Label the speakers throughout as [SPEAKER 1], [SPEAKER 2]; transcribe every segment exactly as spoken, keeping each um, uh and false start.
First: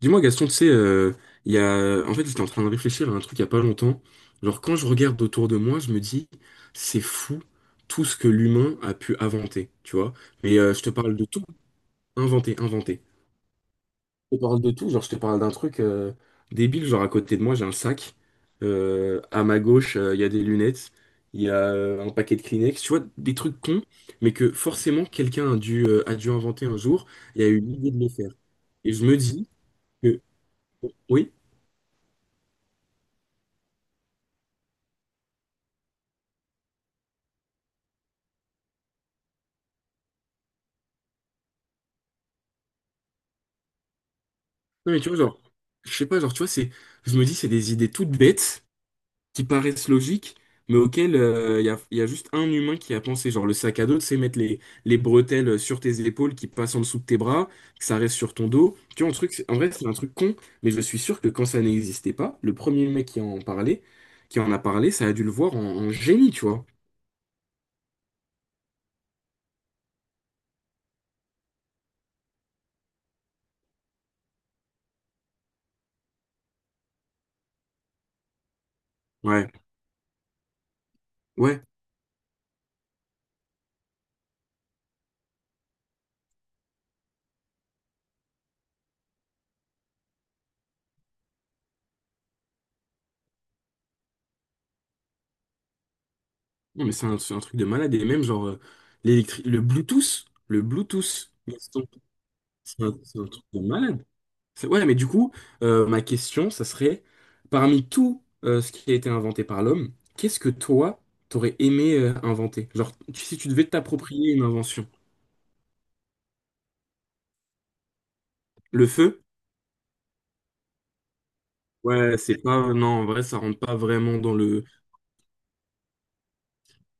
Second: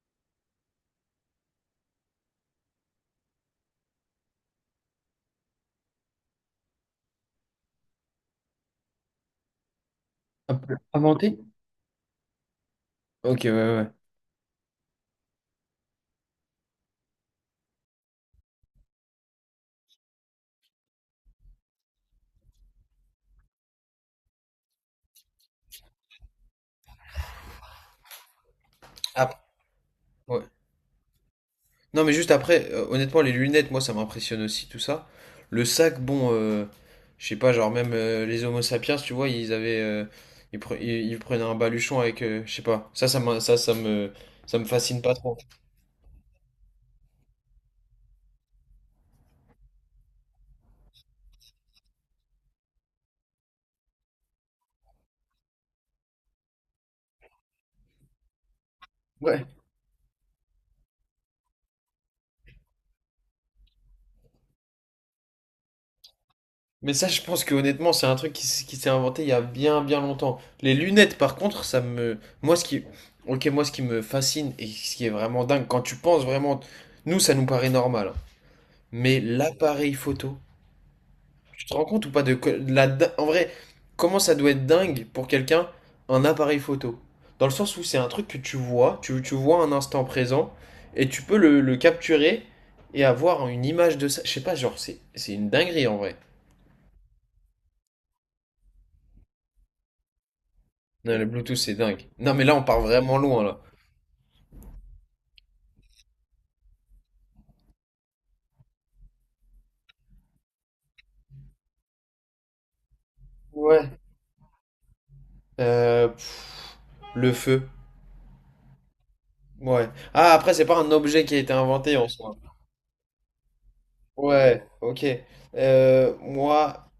[SPEAKER 1] Dis-moi Gaston, tu sais, euh, il y a... en fait j'étais en train de réfléchir à un truc il y a pas longtemps. Genre quand je regarde autour de moi, je me dis, c'est fou tout ce que l'humain a pu inventer, tu vois.
[SPEAKER 2] Ah,
[SPEAKER 1] Mais euh,
[SPEAKER 2] pour
[SPEAKER 1] je te parle de
[SPEAKER 2] inventer?
[SPEAKER 1] tout, inventer, inventer.
[SPEAKER 2] Ok, ouais, ouais, ouais.
[SPEAKER 1] Je te parle de tout, genre je te parle d'un truc euh, débile, genre à côté de moi j'ai un sac. Euh, à ma gauche euh, il y a des lunettes, il y a euh, un paquet de Kleenex, tu vois, des trucs cons, mais que forcément quelqu'un a dû, euh, a dû inventer un jour et a eu l'idée de le faire. Et je me
[SPEAKER 2] Ap-
[SPEAKER 1] dis que...
[SPEAKER 2] ouais.
[SPEAKER 1] Oui?
[SPEAKER 2] Non, mais juste après, euh, honnêtement, les lunettes, moi, ça m'impressionne aussi, tout ça. Le sac, bon, euh, je sais pas, genre même euh, les Homo sapiens, tu vois, ils avaient, euh, ils, pre- ils- ils prenaient un baluchon avec, euh, je sais pas, ça, ça, m'in- ça, ça me, ça me
[SPEAKER 1] Non, mais
[SPEAKER 2] fascine
[SPEAKER 1] tu
[SPEAKER 2] pas
[SPEAKER 1] vois,
[SPEAKER 2] trop.
[SPEAKER 1] genre, je sais pas, genre, tu vois, c'est, je me dis, c'est des idées toutes bêtes qui paraissent logiques, mais auxquelles euh, il y a, y a juste un humain qui a pensé. Genre, le sac à dos, c'est mettre les, les bretelles sur tes épaules qui passent en dessous de tes bras, que ça reste sur ton dos. Tu vois, un truc,
[SPEAKER 2] Ouais.
[SPEAKER 1] c'est- en vrai, c'est un truc con, mais je suis sûr que quand ça n'existait pas, le premier mec qui en parlait, qui en a parlé, ça a dû le voir en, en génie, tu vois.
[SPEAKER 2] Mais ça, je pense que honnêtement, c'est un truc qui, s- qui s'est inventé il y a bien, bien longtemps. Les lunettes, par contre, ça me, moi, ce qui, ok, moi, ce qui me fascine et ce qui est vraiment dingue, quand tu penses vraiment, nous, ça nous paraît normal, hein. Mais
[SPEAKER 1] Ouais,
[SPEAKER 2] l'appareil photo,
[SPEAKER 1] ouais.
[SPEAKER 2] tu te rends compte ou pas de, que- de la di- en vrai, comment ça doit être dingue pour quelqu'un un appareil photo? Dans le sens où c'est un truc que tu vois, tu, tu vois un instant présent et tu peux le, le capturer et avoir une image de ça. Je sais pas, genre c'est c'est une dinguerie en vrai.
[SPEAKER 1] Non, mais c'est un, c'est un truc de malade. Et même, genre, euh, l'électri- le Bluetooth, le
[SPEAKER 2] Non, le
[SPEAKER 1] Bluetooth,
[SPEAKER 2] Bluetooth c'est dingue. Non mais là on part
[SPEAKER 1] c'est un,
[SPEAKER 2] vraiment
[SPEAKER 1] c'est un
[SPEAKER 2] loin
[SPEAKER 1] truc
[SPEAKER 2] là.
[SPEAKER 1] de malade. C'est- Ouais, mais du coup, euh, ma question, ça serait, parmi tout euh, ce qui a été inventé par l'homme, qu'est-ce que toi, t'aurais aimé euh, inventer? Genre, tu- si tu devais
[SPEAKER 2] Ouais.
[SPEAKER 1] t'approprier une invention.
[SPEAKER 2] Euh, pff, le feu.
[SPEAKER 1] Le feu?
[SPEAKER 2] Ouais. Ah après c'est pas un objet qui a été inventé en
[SPEAKER 1] Ouais,
[SPEAKER 2] soi.
[SPEAKER 1] c'est pas... Non, en vrai, ça rentre pas vraiment dans
[SPEAKER 2] Ouais,
[SPEAKER 1] le...
[SPEAKER 2] ok. Euh, moi,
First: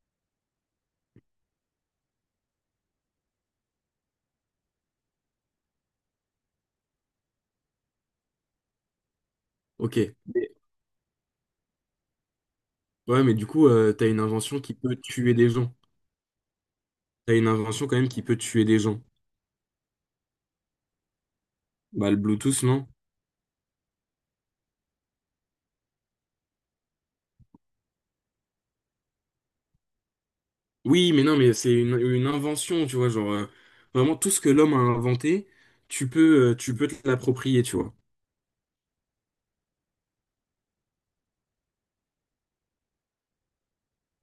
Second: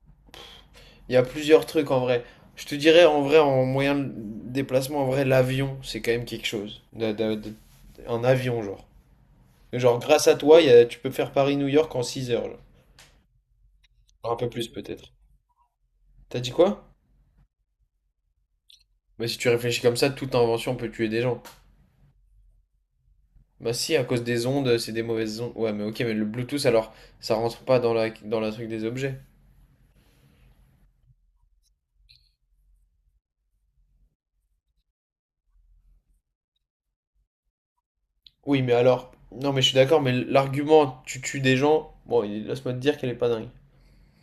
[SPEAKER 2] il y a plusieurs trucs en vrai. Je te dirais en vrai, en moyen de déplacement, en vrai, l'avion, c'est quand même quelque chose. De- de- de- un avion, genre.
[SPEAKER 1] Ok.
[SPEAKER 2] Genre, grâce à toi,
[SPEAKER 1] Mais-
[SPEAKER 2] il y a- tu peux faire Paris-New York en six heures, genre.
[SPEAKER 1] Ouais, mais du coup, euh, t'as une
[SPEAKER 2] Un peu
[SPEAKER 1] invention
[SPEAKER 2] plus,
[SPEAKER 1] qui peut
[SPEAKER 2] peut-être.
[SPEAKER 1] tuer des gens.
[SPEAKER 2] T'as dit quoi?
[SPEAKER 1] T'as une invention quand même qui peut tuer des gens.
[SPEAKER 2] Bah, si tu réfléchis comme ça, toute invention peut tuer des gens.
[SPEAKER 1] Bah, le Bluetooth, non?
[SPEAKER 2] Bah, si, à cause des ondes, c'est des mauvaises ondes. Ouais, mais ok, mais le Bluetooth, alors, ça rentre pas dans la, dans la truc des objets.
[SPEAKER 1] Oui, mais non, mais c'est une, une invention, tu vois, genre... euh, vraiment, tout ce que l'homme a inventé, tu peux, euh, tu peux te l'approprier, tu vois.
[SPEAKER 2] Oui, mais alors. Non, mais je suis d'accord, mais l'argument, tu tues des gens, bon, il- laisse-moi te dire qu'elle est pas dingue.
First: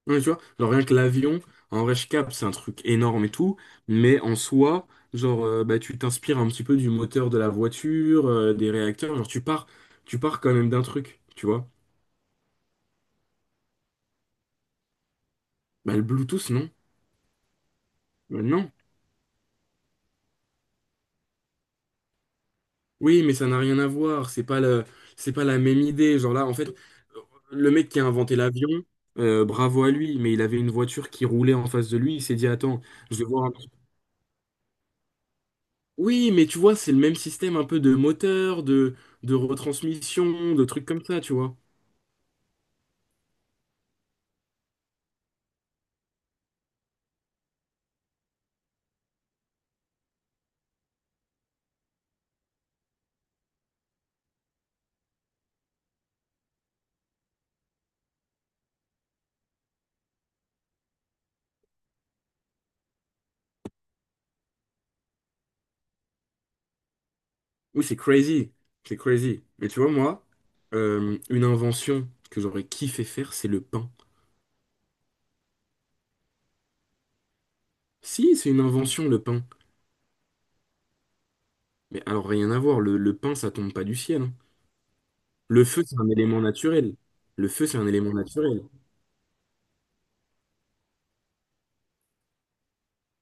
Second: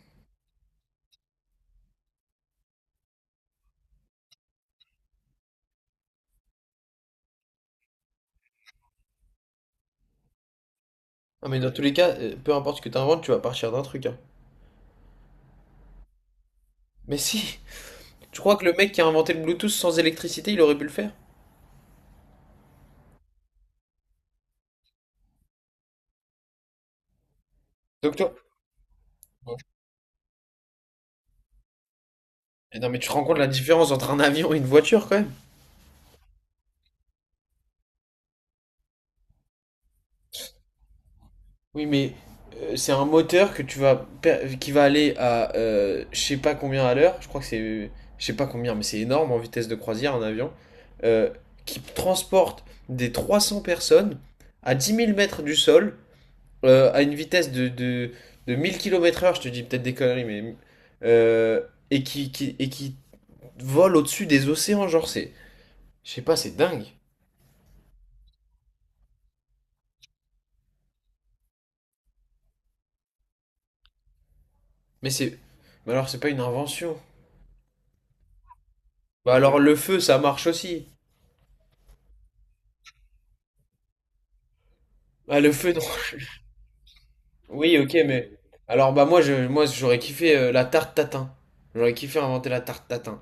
[SPEAKER 1] Ouais, tu vois, genre rien que l'avion, en vrai, je capte, c'est un truc énorme et tout, mais en soi, genre, euh, bah, tu t'inspires un petit peu du moteur de la voiture, euh, des réacteurs, genre, tu pars, tu pars quand même d'un truc, tu
[SPEAKER 2] Ah, mais
[SPEAKER 1] vois.
[SPEAKER 2] dans tous les cas, euh, peu importe ce que tu inventes, tu vas partir d'un truc, hein.
[SPEAKER 1] Bah, le Bluetooth, non.
[SPEAKER 2] Mais si, tu
[SPEAKER 1] Euh,
[SPEAKER 2] crois que
[SPEAKER 1] non.
[SPEAKER 2] le mec qui a inventé le Bluetooth sans électricité, il aurait pu le faire?
[SPEAKER 1] Oui, mais ça n'a rien à voir, c'est pas le, c'est pas la même idée. Genre là, en fait, le mec qui a
[SPEAKER 2] Donc toi...
[SPEAKER 1] inventé l'avion, euh,
[SPEAKER 2] Bon.
[SPEAKER 1] bravo à lui, mais il avait une voiture qui roulait en face de lui, il s'est dit,
[SPEAKER 2] Mais
[SPEAKER 1] attends,
[SPEAKER 2] non, mais tu te
[SPEAKER 1] je
[SPEAKER 2] rends
[SPEAKER 1] vais
[SPEAKER 2] compte de
[SPEAKER 1] voir
[SPEAKER 2] la
[SPEAKER 1] un
[SPEAKER 2] différence entre un avion et une voiture quand même?
[SPEAKER 1] Oui, mais tu vois, c'est le même système un peu de moteur, de, de retransmission, de trucs comme ça, tu vois.
[SPEAKER 2] Oui, mais euh, c'est un moteur que tu vas per- qui va aller à euh, je sais pas combien à l'heure, je crois que c'est euh, je sais pas combien, mais c'est énorme en vitesse de croisière un avion, euh, qui transporte des trois cents personnes à dix mille mètres du sol euh, à une vitesse de, de, de mille kilomètres-heure, je te dis peut-être des conneries, mais euh, et qui, qui- et qui volent au-dessus des océans, genre c'est. Je sais pas, c'est dingue.
[SPEAKER 1] Oui, c'est crazy. C'est crazy. Mais tu vois, moi, euh, une invention que j'aurais kiffé faire, c'est le pain.
[SPEAKER 2] Mais c'est. Mais alors c'est pas une invention.
[SPEAKER 1] Si, c'est une invention, le
[SPEAKER 2] Bah
[SPEAKER 1] pain.
[SPEAKER 2] alors le feu ça marche aussi.
[SPEAKER 1] Mais alors, rien à voir, le, le pain, ça tombe pas du ciel, hein.
[SPEAKER 2] Ah le
[SPEAKER 1] Le
[SPEAKER 2] feu non.
[SPEAKER 1] feu, c'est un élément naturel. Le feu,
[SPEAKER 2] Oui
[SPEAKER 1] c'est un
[SPEAKER 2] ok
[SPEAKER 1] élément
[SPEAKER 2] mais.
[SPEAKER 1] naturel.
[SPEAKER 2] Alors bah moi je moi j'aurais kiffé euh, la tarte tatin. J'aurais kiffé inventer la tarte tatin.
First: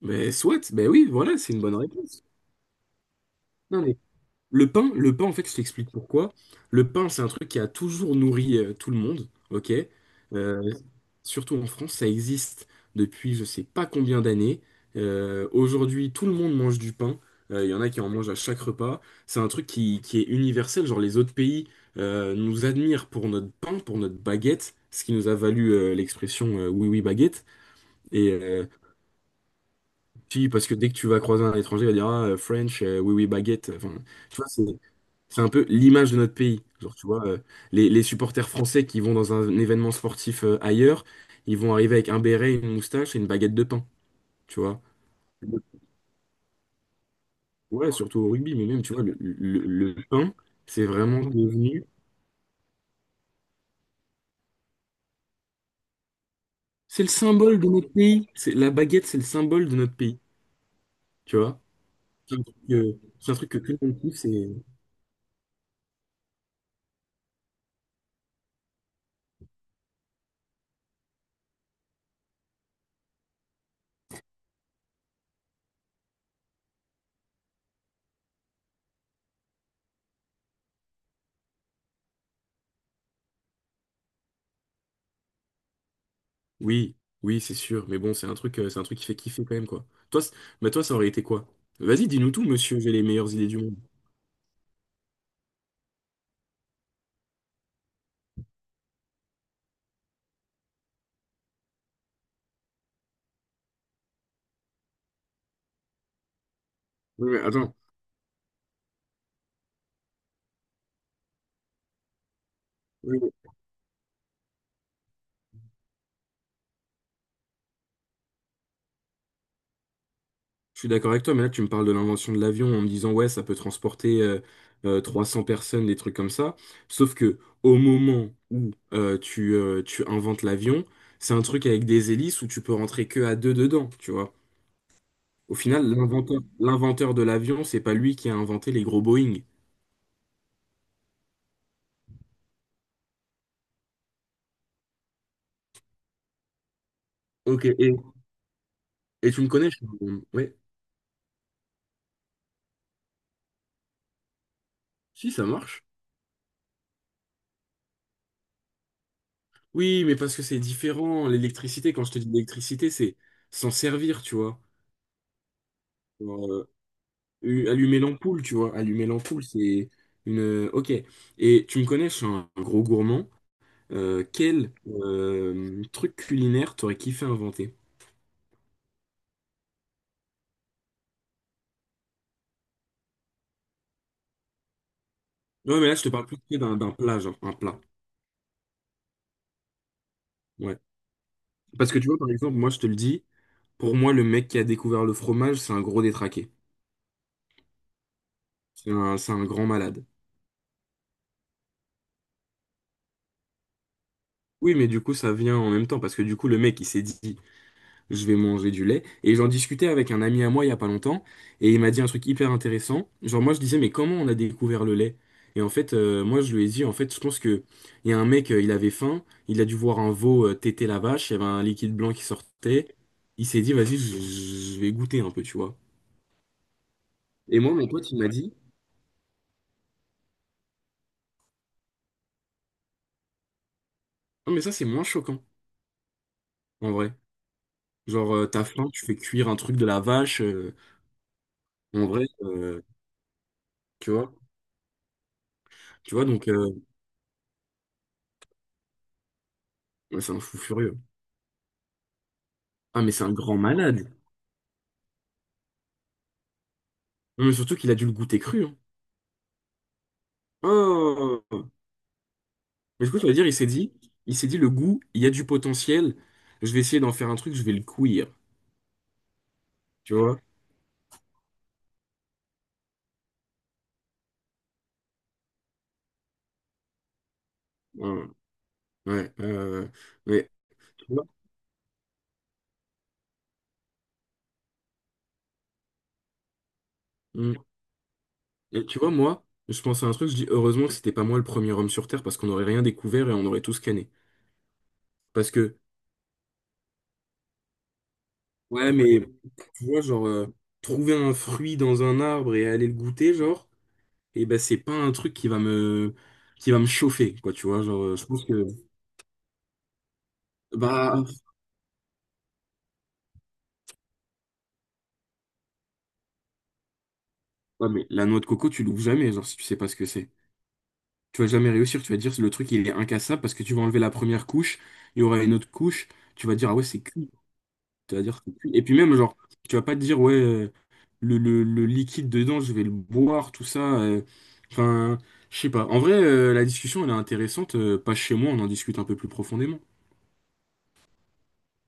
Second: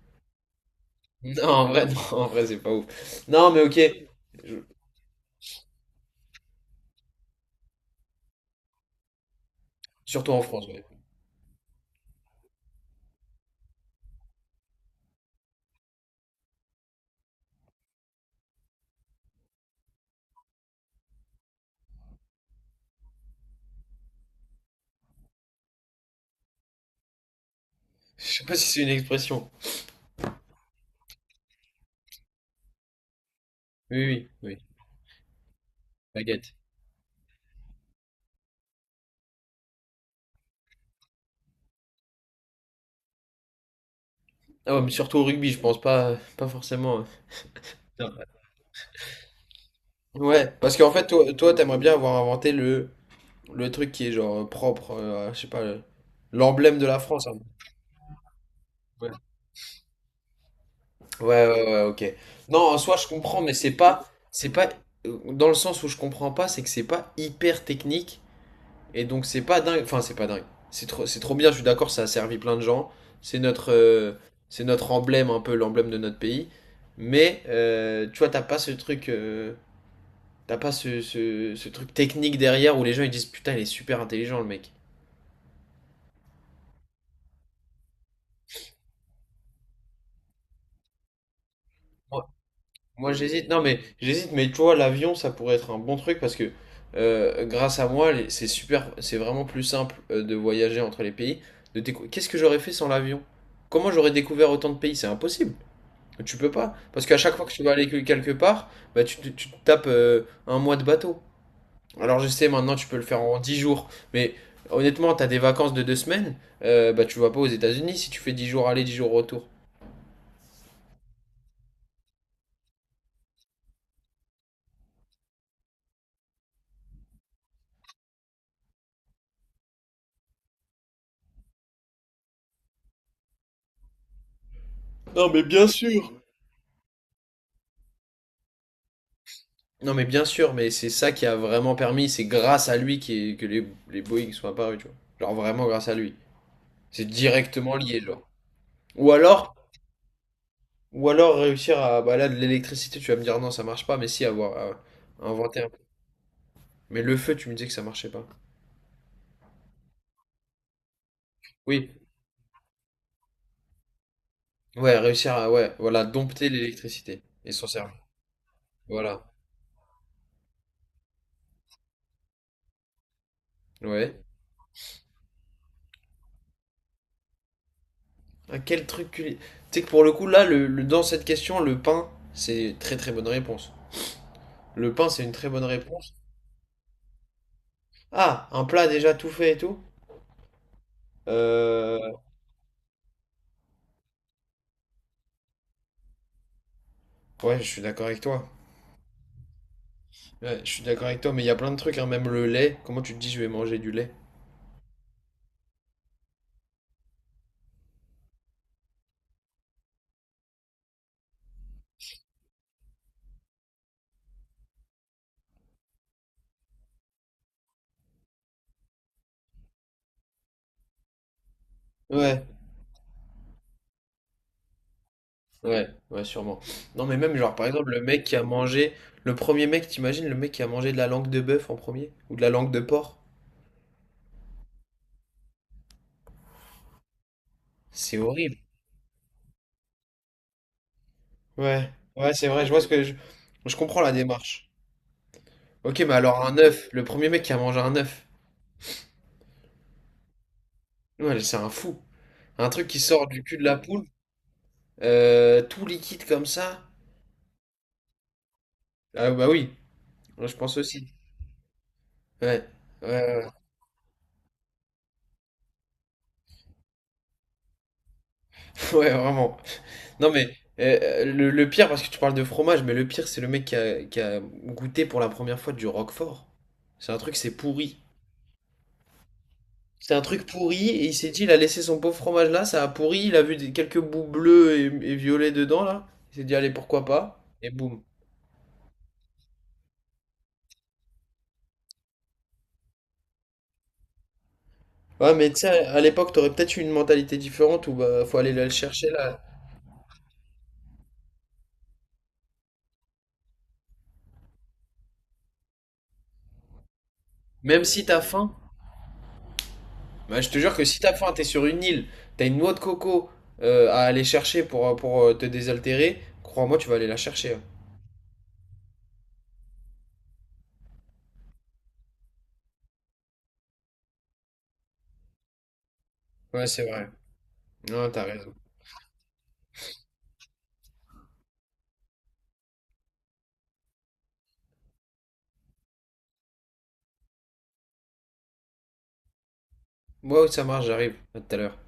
[SPEAKER 1] Mais soit, ben oui, voilà,
[SPEAKER 2] Non
[SPEAKER 1] c'est une
[SPEAKER 2] en
[SPEAKER 1] bonne
[SPEAKER 2] vrai non,
[SPEAKER 1] réponse.
[SPEAKER 2] en vrai c'est pas ouf. Non mais ok.
[SPEAKER 1] Non, mais
[SPEAKER 2] Je-
[SPEAKER 1] le pain, le pain, en fait, je t'explique pourquoi. Le pain, c'est un truc qui a toujours nourri euh, tout le monde, ok?
[SPEAKER 2] Surtout en
[SPEAKER 1] Euh,
[SPEAKER 2] France, ouais.
[SPEAKER 1] surtout en France, ça existe depuis je sais pas combien d'années. Euh, aujourd'hui, tout le monde mange du pain. Euh, Il y en a qui en mangent à chaque repas. C'est un truc qui, qui est universel. Genre, les autres pays euh, nous admirent pour notre pain, pour notre baguette, ce qui nous a valu euh, l'expression euh, oui, oui, baguette. Et,
[SPEAKER 2] Je sais pas si
[SPEAKER 1] euh,
[SPEAKER 2] c'est une expression.
[SPEAKER 1] si, parce que dès que tu vas croiser un étranger, il va dire ah, euh, French, euh, oui, oui, baguette. Enfin,
[SPEAKER 2] Oui oui
[SPEAKER 1] tu vois,
[SPEAKER 2] oui.
[SPEAKER 1] c'est c'est un peu l'image de notre
[SPEAKER 2] Baguette.
[SPEAKER 1] pays. Genre, tu vois, euh, les, les supporters français qui vont dans un, événement sportif euh, ailleurs, ils vont arriver avec un béret, une moustache et une baguette de pain. Tu
[SPEAKER 2] Ah
[SPEAKER 1] vois.
[SPEAKER 2] ouais mais surtout au rugby je pense pas pas forcément.
[SPEAKER 1] Ouais,
[SPEAKER 2] euh.
[SPEAKER 1] surtout au rugby, mais même, tu vois, le, le- le pain,
[SPEAKER 2] Ouais, parce
[SPEAKER 1] c'est
[SPEAKER 2] qu'en fait
[SPEAKER 1] vraiment
[SPEAKER 2] toi toi t'aimerais
[SPEAKER 1] devenu.
[SPEAKER 2] bien avoir inventé le Le truc qui est genre propre, euh, je sais pas, le- l'emblème de la
[SPEAKER 1] C'est le
[SPEAKER 2] France, hein.
[SPEAKER 1] symbole de notre pays. C'est, la baguette,
[SPEAKER 2] Ouais.
[SPEAKER 1] c'est le symbole de notre pays. Tu
[SPEAKER 2] Ouais,
[SPEAKER 1] vois.
[SPEAKER 2] ouais, ouais, ok.
[SPEAKER 1] C'est un truc
[SPEAKER 2] Non, en soi,
[SPEAKER 1] que,
[SPEAKER 2] je
[SPEAKER 1] c'est un
[SPEAKER 2] comprends,
[SPEAKER 1] truc
[SPEAKER 2] mais
[SPEAKER 1] que
[SPEAKER 2] c'est
[SPEAKER 1] tout le monde
[SPEAKER 2] pas,
[SPEAKER 1] kiffe,
[SPEAKER 2] c'est
[SPEAKER 1] c'est.
[SPEAKER 2] pas, euh, dans le sens où je comprends pas, c'est que c'est pas hyper technique, et donc c'est pas dingue, enfin, c'est pas dingue. C'est trop, c'est trop bien, je suis d'accord, ça a servi plein de gens. C'est notre, euh, c'est notre emblème, un peu l'emblème de notre pays. Mais, euh, tu vois, t'as pas ce truc, euh, t'as pas ce, ce, ce truc technique derrière où les gens ils disent, putain, il est super intelligent, le mec.
[SPEAKER 1] Oui, oui, c'est sûr. Mais bon, c'est un truc, euh, c'est un truc qui fait kiffer quand même, quoi. Toi, c- bah toi, ça aurait été quoi? Vas-y, dis-nous tout, monsieur, j'ai les
[SPEAKER 2] Moi
[SPEAKER 1] meilleures idées
[SPEAKER 2] j'hésite,
[SPEAKER 1] du
[SPEAKER 2] non
[SPEAKER 1] monde.
[SPEAKER 2] mais j'hésite, mais tu vois, l'avion ça pourrait être un bon truc parce que euh, grâce à moi, les- c'est super, c'est vraiment plus simple euh, de voyager entre les pays. De décou- Qu'est-ce que j'aurais fait sans l'avion? Comment j'aurais découvert autant de pays? C'est impossible. Tu peux pas. Parce qu'à
[SPEAKER 1] Oui,
[SPEAKER 2] chaque
[SPEAKER 1] mais
[SPEAKER 2] fois que tu vas
[SPEAKER 1] attends,
[SPEAKER 2] aller quelque part, bah, tu, te tu te tapes euh, un mois de bateau. Alors je sais, maintenant tu peux le
[SPEAKER 1] oui,
[SPEAKER 2] faire
[SPEAKER 1] oui.
[SPEAKER 2] en dix jours, mais honnêtement, t'as des vacances de deux semaines, euh, bah, tu vas pas aux États-Unis si tu fais dix jours aller, dix jours retour.
[SPEAKER 1] Je suis d'accord avec toi, mais là, tu me parles de l'invention de l'avion en me disant, ouais, ça peut transporter euh, euh, trois cents personnes, des trucs comme ça. Sauf que au moment où euh, tu, euh, tu inventes l'avion, c'est un truc avec des hélices où tu peux rentrer que à deux dedans, tu vois. Au final, l'inventeur, l'inventeur de l'avion, c'est pas lui qui a inventé les gros Boeing.
[SPEAKER 2] Non, mais bien sûr, mais c'est ça qui a vraiment permis, c'est grâce à lui qui est- que les, les Boeing sont apparus, tu vois. Genre vraiment grâce à lui. C'est
[SPEAKER 1] Ok,
[SPEAKER 2] directement
[SPEAKER 1] et,
[SPEAKER 2] lié, genre. Ou
[SPEAKER 1] et tu me
[SPEAKER 2] alors,
[SPEAKER 1] connais? Je- suis- Ouais,
[SPEAKER 2] ou alors réussir à, bah là, de l'électricité, tu vas me dire non, ça marche pas, mais si, avoir, à- à
[SPEAKER 1] si, ça
[SPEAKER 2] inventer un.
[SPEAKER 1] marche.
[SPEAKER 2] Mais le feu, tu me disais que ça marchait pas.
[SPEAKER 1] Oui, mais parce que c'est différent. L'électricité,
[SPEAKER 2] Oui,
[SPEAKER 1] quand je te dis l'électricité, c'est s'en servir, tu vois.
[SPEAKER 2] ouais, réussir à, ouais, voilà, dompter
[SPEAKER 1] Genre, euh,
[SPEAKER 2] l'électricité et s'en
[SPEAKER 1] u-
[SPEAKER 2] servir.
[SPEAKER 1] allumer l'ampoule, tu vois. Allumer
[SPEAKER 2] Voilà,
[SPEAKER 1] l'ampoule, c'est une... euh, Ok. Et tu me connais, je suis un gros gourmand.
[SPEAKER 2] ouais.
[SPEAKER 1] Euh, quel euh, truc culinaire t'aurais kiffé inventer?
[SPEAKER 2] Ah, quel truc culi- tu sais que pour le coup, là, le, le- dans cette question, le pain, c'est très très bonne réponse. Le pain, c'est une très bonne
[SPEAKER 1] Ouais, mais là, je te
[SPEAKER 2] réponse.
[SPEAKER 1] parle plus d'un d'un plat, genre un plat.
[SPEAKER 2] Ah, un plat déjà tout fait et tout?
[SPEAKER 1] Ouais. Parce que tu
[SPEAKER 2] Euh,
[SPEAKER 1] vois, par exemple, moi, je te le dis, pour moi, le mec qui a découvert le fromage, c'est un gros détraqué.
[SPEAKER 2] Ouais, je suis d'accord avec toi.
[SPEAKER 1] C'est un, c'est un grand malade.
[SPEAKER 2] Ouais, je suis d'accord avec toi, mais il y a plein de trucs, hein, même le lait. Comment tu te dis, je vais manger du lait?
[SPEAKER 1] Oui, mais du coup, ça vient en même temps, parce que du coup, le mec, il s'est dit... Je vais manger du lait. Et j'en discutais avec un ami à moi il y a pas longtemps, et il m'a dit un truc hyper intéressant. Genre moi je disais mais comment on a découvert le lait? Et en fait euh, moi je lui ai dit en fait je pense que il y a un mec euh, il avait faim, il a dû voir un veau euh, téter la vache, il y avait un liquide blanc qui
[SPEAKER 2] Ouais,
[SPEAKER 1] sortait, il s'est dit vas-y je je vais goûter un peu tu vois.
[SPEAKER 2] ouais, ouais, sûrement. Non, mais même, genre,
[SPEAKER 1] Et
[SPEAKER 2] par
[SPEAKER 1] moi mon
[SPEAKER 2] exemple, le
[SPEAKER 1] pote il
[SPEAKER 2] mec
[SPEAKER 1] m'a
[SPEAKER 2] qui a
[SPEAKER 1] dit
[SPEAKER 2] mangé, le premier mec, t'imagines, le mec qui a mangé de la langue de bœuf en premier, ou de la langue de porc?
[SPEAKER 1] non mais ça c'est moins choquant en vrai.
[SPEAKER 2] C'est
[SPEAKER 1] Genre euh,
[SPEAKER 2] horrible.
[SPEAKER 1] t'as faim, tu fais cuire un truc de la vache euh,
[SPEAKER 2] Ouais,
[SPEAKER 1] en vrai
[SPEAKER 2] ouais, c'est vrai, je vois
[SPEAKER 1] euh,
[SPEAKER 2] ce que je... je comprends
[SPEAKER 1] tu
[SPEAKER 2] la
[SPEAKER 1] vois.
[SPEAKER 2] démarche. Ok, mais
[SPEAKER 1] Tu vois
[SPEAKER 2] alors
[SPEAKER 1] donc
[SPEAKER 2] un
[SPEAKER 1] euh,
[SPEAKER 2] œuf, le premier mec qui a mangé un œuf,
[SPEAKER 1] ouais, c'est un fou furieux.
[SPEAKER 2] ouais, c'est un fou. Un truc qui
[SPEAKER 1] Ah mais c'est
[SPEAKER 2] sort
[SPEAKER 1] un
[SPEAKER 2] du
[SPEAKER 1] grand
[SPEAKER 2] cul de la poule,
[SPEAKER 1] malade.
[SPEAKER 2] euh, tout liquide comme ça.
[SPEAKER 1] Mais surtout qu'il a dû le goûter cru, hein.
[SPEAKER 2] Ah bah oui, je pense aussi.
[SPEAKER 1] Oh.
[SPEAKER 2] Ouais,
[SPEAKER 1] Mais
[SPEAKER 2] ouais,
[SPEAKER 1] du coup, ça veut
[SPEAKER 2] ouais,
[SPEAKER 1] dire, il s'est dit, il s'est dit, le goût, il y a du potentiel. Je vais essayer d'en faire un truc, je vais le cuire.
[SPEAKER 2] ouais, Ouais, vraiment.
[SPEAKER 1] Tu
[SPEAKER 2] Non,
[SPEAKER 1] vois?
[SPEAKER 2] mais euh, le, le pire, parce que tu parles de fromage, mais le pire, c'est le mec qui a, qui a goûté pour la première fois du Roquefort. C'est un truc, c'est pourri.
[SPEAKER 1] Hum, Ouais. Ouais. euh,
[SPEAKER 2] C'est un truc
[SPEAKER 1] mais,
[SPEAKER 2] pourri, et
[SPEAKER 1] tu
[SPEAKER 2] il
[SPEAKER 1] vois,
[SPEAKER 2] s'est dit, il a laissé son pauvre fromage là, ça a pourri, il a vu des- quelques bouts bleus et, et violets dedans, là. Il s'est dit, allez, pourquoi pas?
[SPEAKER 1] mm.
[SPEAKER 2] Et boum.
[SPEAKER 1] Et tu vois, moi, je pense à un truc, je dis, heureusement que c'était pas moi le premier homme sur Terre parce qu'on n'aurait rien découvert et on aurait tout scanné.
[SPEAKER 2] Ouais, mais
[SPEAKER 1] Parce
[SPEAKER 2] tu
[SPEAKER 1] que,
[SPEAKER 2] sais, à l'époque, t'aurais peut-être eu une mentalité différente où bah, faut aller le
[SPEAKER 1] ouais,
[SPEAKER 2] chercher
[SPEAKER 1] mais,
[SPEAKER 2] là.
[SPEAKER 1] tu vois, genre, euh, trouver un fruit dans un arbre et aller le goûter, genre, et ben, c'est pas un truc qui va me, qui va me chauffer, quoi, tu vois.
[SPEAKER 2] Même
[SPEAKER 1] Genre,
[SPEAKER 2] si
[SPEAKER 1] euh,
[SPEAKER 2] t'as
[SPEAKER 1] je pense
[SPEAKER 2] faim,
[SPEAKER 1] que.
[SPEAKER 2] Bah, je te jure que si t'as
[SPEAKER 1] Bah,
[SPEAKER 2] faim, t'es sur une île, t'as une noix de coco euh, à aller chercher pour, euh, pour euh, te désaltérer, crois-moi, tu vas aller la chercher, hein.
[SPEAKER 1] ouais, mais la noix de coco, tu l'ouvres jamais, genre, si tu sais pas ce que c'est. Tu vas jamais réussir, tu vas dire, le truc, il est incassable parce que tu vas enlever la première couche, il y aura une autre couche, tu vas
[SPEAKER 2] Ouais,
[SPEAKER 1] dire, ah ouais,
[SPEAKER 2] c'est
[SPEAKER 1] c'est
[SPEAKER 2] vrai.
[SPEAKER 1] cuit.
[SPEAKER 2] Non,
[SPEAKER 1] Tu vas
[SPEAKER 2] t'as
[SPEAKER 1] dire,
[SPEAKER 2] raison.
[SPEAKER 1] c'est cuit. Et puis même, genre, tu vas pas te dire, ouais, euh, le, le- le liquide dedans, je vais le boire, tout ça. euh. Enfin, je sais pas. En vrai, euh, la discussion, elle est intéressante. euh, Pas chez moi, on en discute un peu plus profondément.
[SPEAKER 2] Moi, ça marche, j'arrive. À tout à l'heure.